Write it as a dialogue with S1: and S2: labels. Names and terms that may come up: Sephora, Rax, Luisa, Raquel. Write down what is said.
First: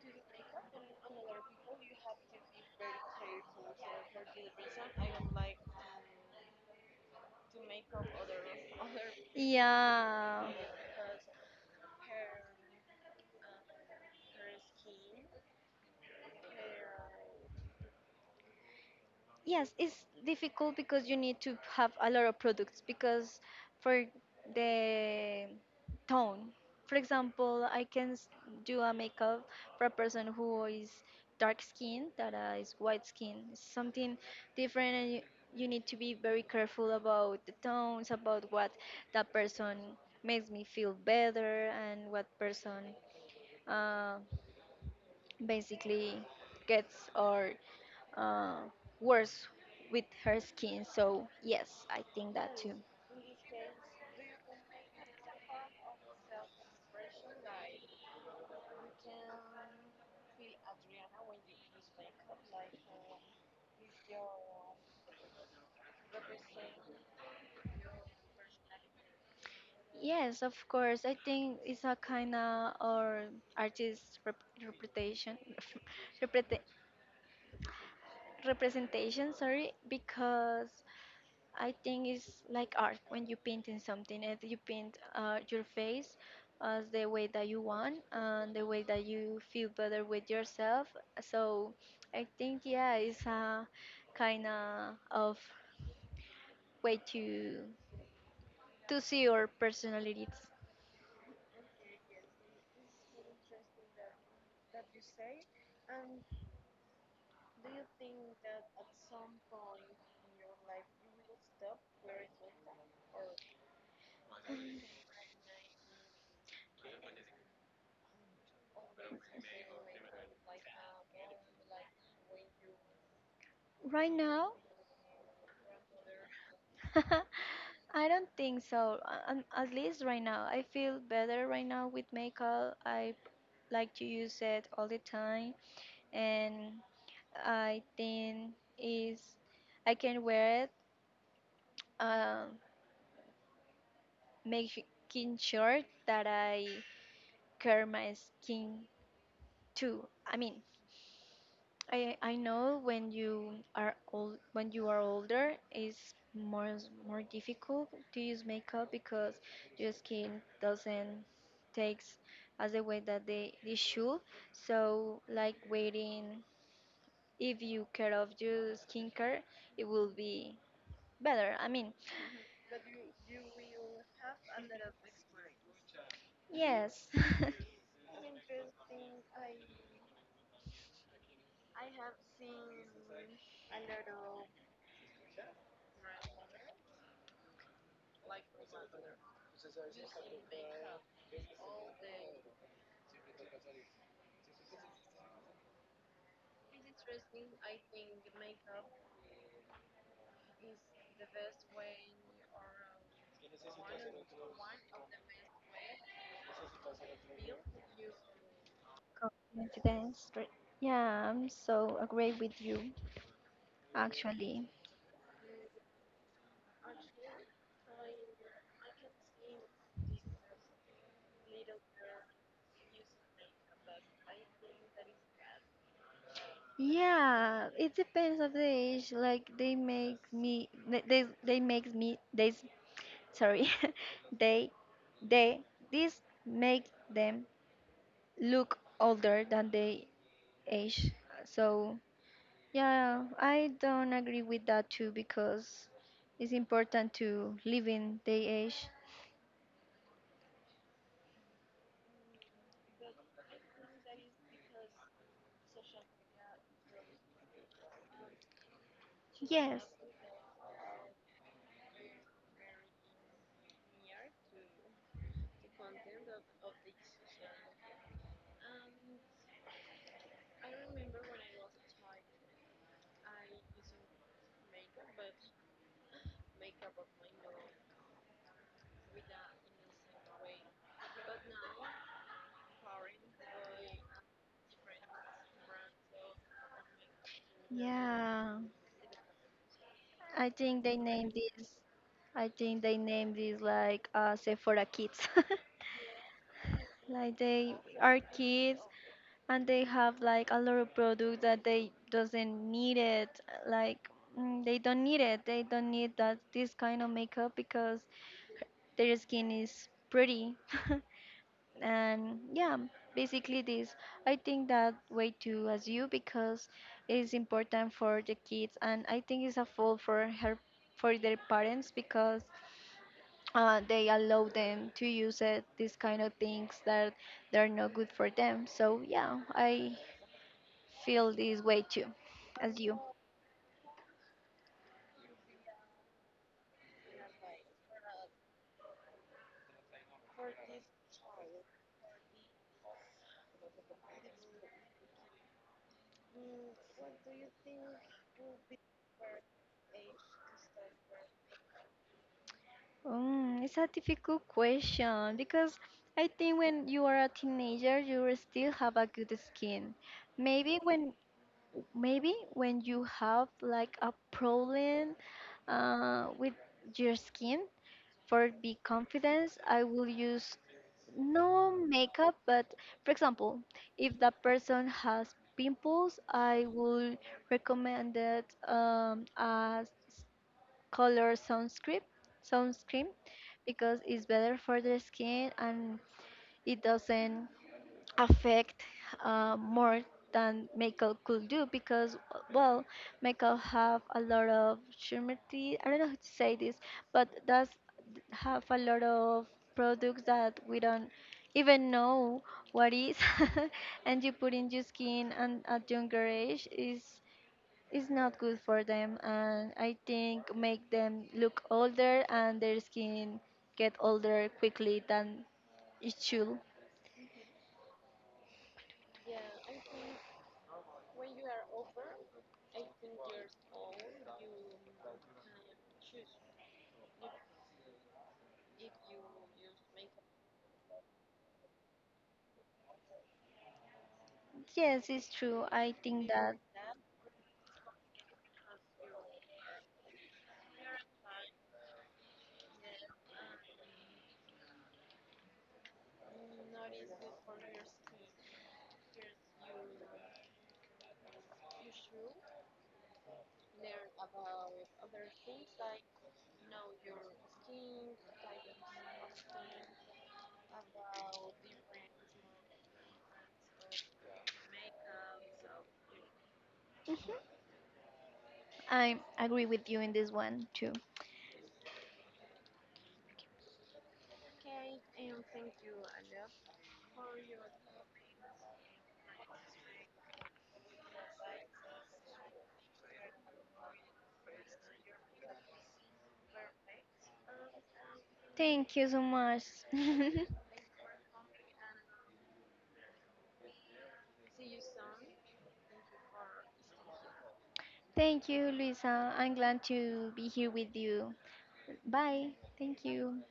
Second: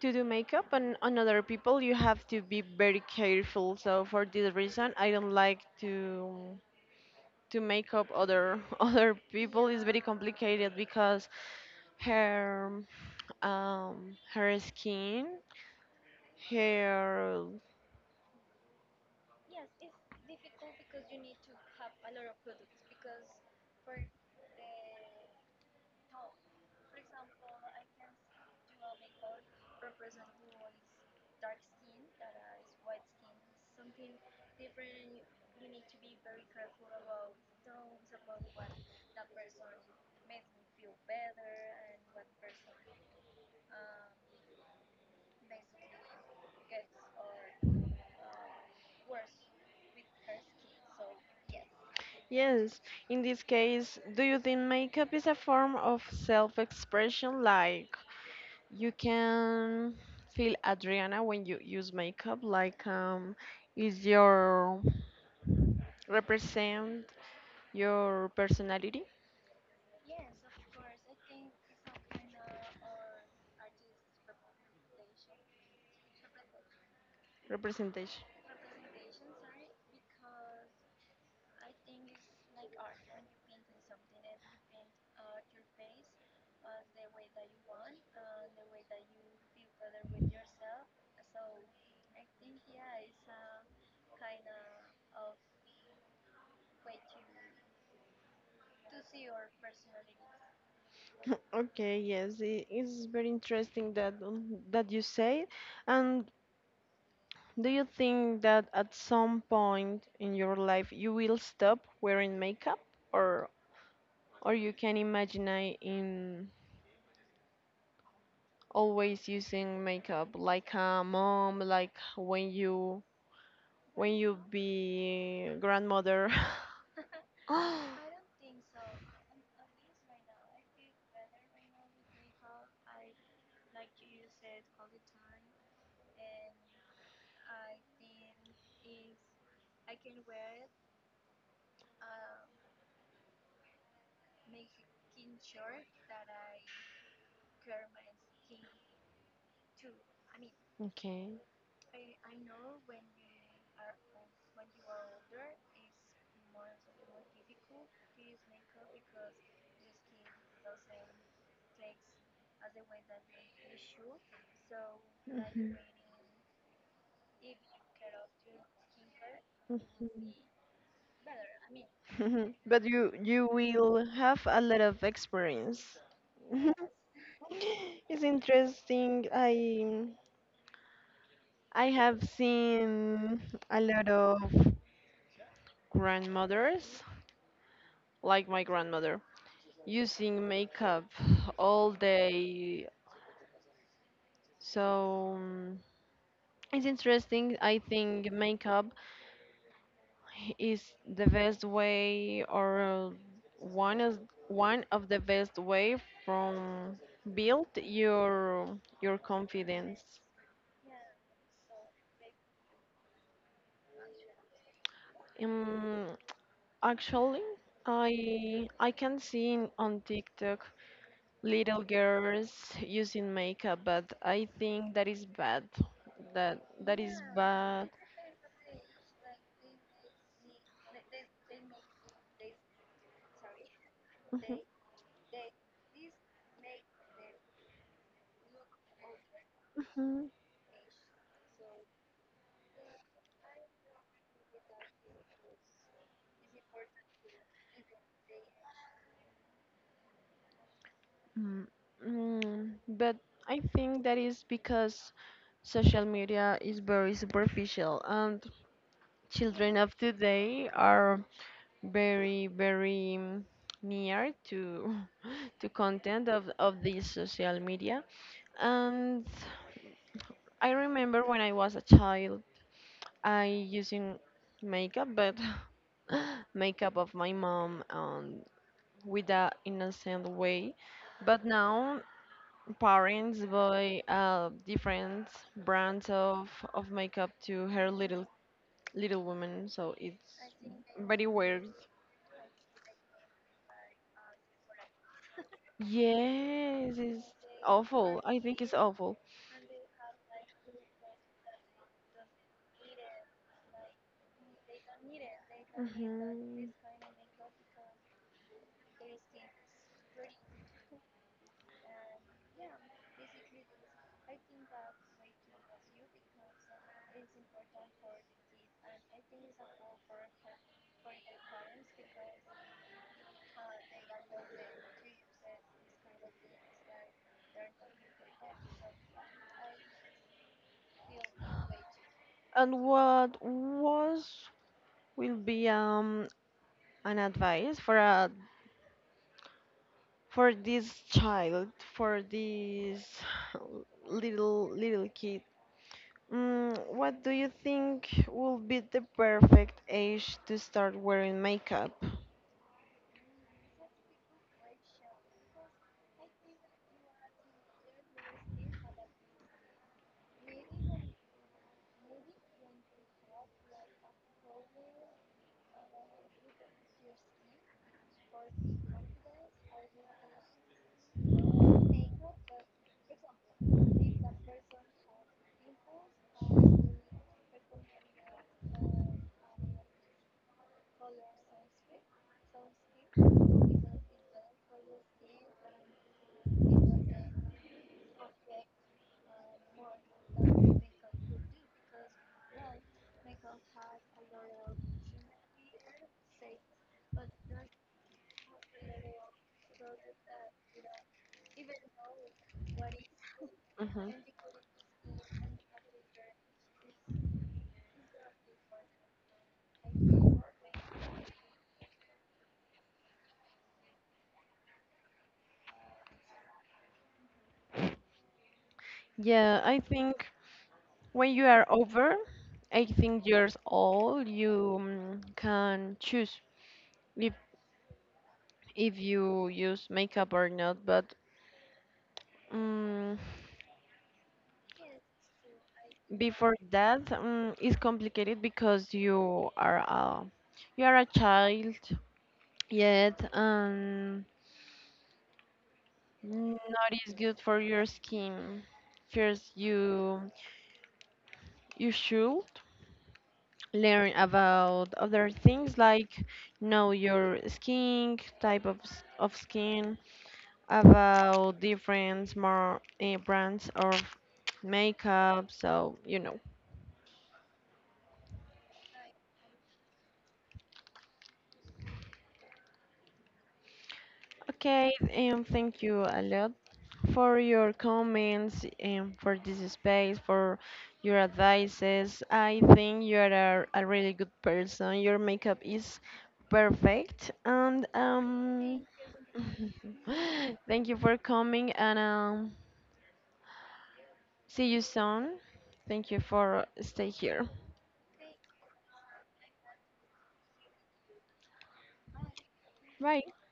S1: to do makeup, and on other people you have to be very careful, so for this reason I don't like to make up other other people. It's very
S2: Yeah.
S1: complicated because her her skin. Her
S2: Yes, it's difficult because you need to have a lot of products because for the tone. For example, do a makeup for a person who is dark skin that is white skin. It's something different and you need to be very careful about the tones, about what that person makes me feel better and what person uh, basically gets or uh, worse with her skin. So yes, I think that too.
S1: Yes, in this case, do you think makeup is a form of self-expression, like, you can feel Adriana when you use makeup, like, is your represent your personality
S2: Yes, of course. I think it's a kind of or artist rep- representation, reprete-
S1: representation?
S2: representation. Sorry, because I think it's like art when you painting something and you paint your face as the way that you want and the way that you feel better with yourself. So I think yeah, it's a kind of way to see your personalities?
S1: Okay, yes, it is very interesting that you say. And do you think that at some point in your life you will stop wearing makeup, or you can imagine I in always using makeup like a mom, like
S2: Right
S1: when you
S2: now,
S1: be grandmother? Oh.
S2: I don't think so. At least right now, I feel better right now with makeup. I like to use it all the time, and I think is I can wear it, um, making sure that I care my skin too. I mean,
S1: Okay.
S2: I know when you are old when you are older it's more difficult to use makeup because your skin doesn't takes as the way that they should. So like
S1: Mhm.
S2: waiting if you care of your skincare it will be better. I mean
S1: Mhm. But you will have a lot of experience.
S2: yes.
S1: It's interesting. I have seen a lot of grandmothers, like my grandmother, using makeup all day. So, it's interesting. I think makeup is the best way, or one is one of the best way from build your confidence,
S2: Confidence. Right. Yeah, I'm so agree with you actually.
S1: um, actually I can see in- on TikTok little girls using makeup, but I think that is bad that that is
S2: Yeah,
S1: bad.
S2: it depends of the age. Like they make me, they makes me. Sorry, they they this make them look older than they
S1: Mhm.
S2: age. So yeah, I don't agree with that too because it's important to live in the age.
S1: Mm, mm, but I think that is because social media is very superficial, and children
S2: Yes,
S1: of today are very, very near to to content of this social media. And I remember when I was a child, I using makeup, but makeup of my mom, with a innocent way. But now parents buy different brands of makeup to her little
S2: yeah.
S1: woman, so it's
S2: I think they
S1: very
S2: named
S1: weird.
S2: this. I think they named this like Sephora Kids.
S1: Yes, it's
S2: Like they are
S1: awful. I think it's
S2: kids
S1: awful.
S2: and they have like a lot of products that they doesn't need it like they don't need that
S1: Mhm.
S2: this kind of makeup because their skin is pretty. And yeah, basically this, I think that way too as you because it's important for the kids, and I think it's a fault for her for their parents because they allow them to use it these kind of things that they're not good for them. So yeah, I feel this way too as
S1: And
S2: you?
S1: what was will be an advice for a for this child for this little kid. Mm, what do you think would be the perfect age to start wearing makeup?
S2: Mm, it's a difficult question because I think when you are a teenager, you still have a good skin. Maybe when maybe when you have like a problem with your skin, for be confidence, I will use no makeup, but for example, if that person has pimples, I will recommend it a color sunscreen, sunscreen because it's better for the skin and it doesn't affect more than makeup could do because well, makeup have a lot of shimmery, I don't know how to say this, but does have a lot of products that we don't even know what is.
S1: Hmm.
S2: And you put in your skin and at younger age is it's not good for them, and I think make them look older and their skin get older quickly than it should.
S1: Yeah, I think when you are over 18 years old, you can choose if, if you use makeup or not. But mm,
S2: Yes, it's true. I think
S1: before
S2: that
S1: that, it's complicated because you are a child yet, and not is good for your skin. First, you should learn about other things, like know your skin, type of skin, about different more brands of makeup, so you know.
S2: I agree with you in this one too.
S1: Okay, and thank you a lot for your comments and for this space, for your advices. I think you are a really good person. Your makeup is perfect, and
S2: Thank you so much.
S1: thank you for coming, and see you soon. Thank you for stay here.
S2: Thank you, Luisa. I'm glad to be here with you. Bye. Thank
S1: Right.
S2: you.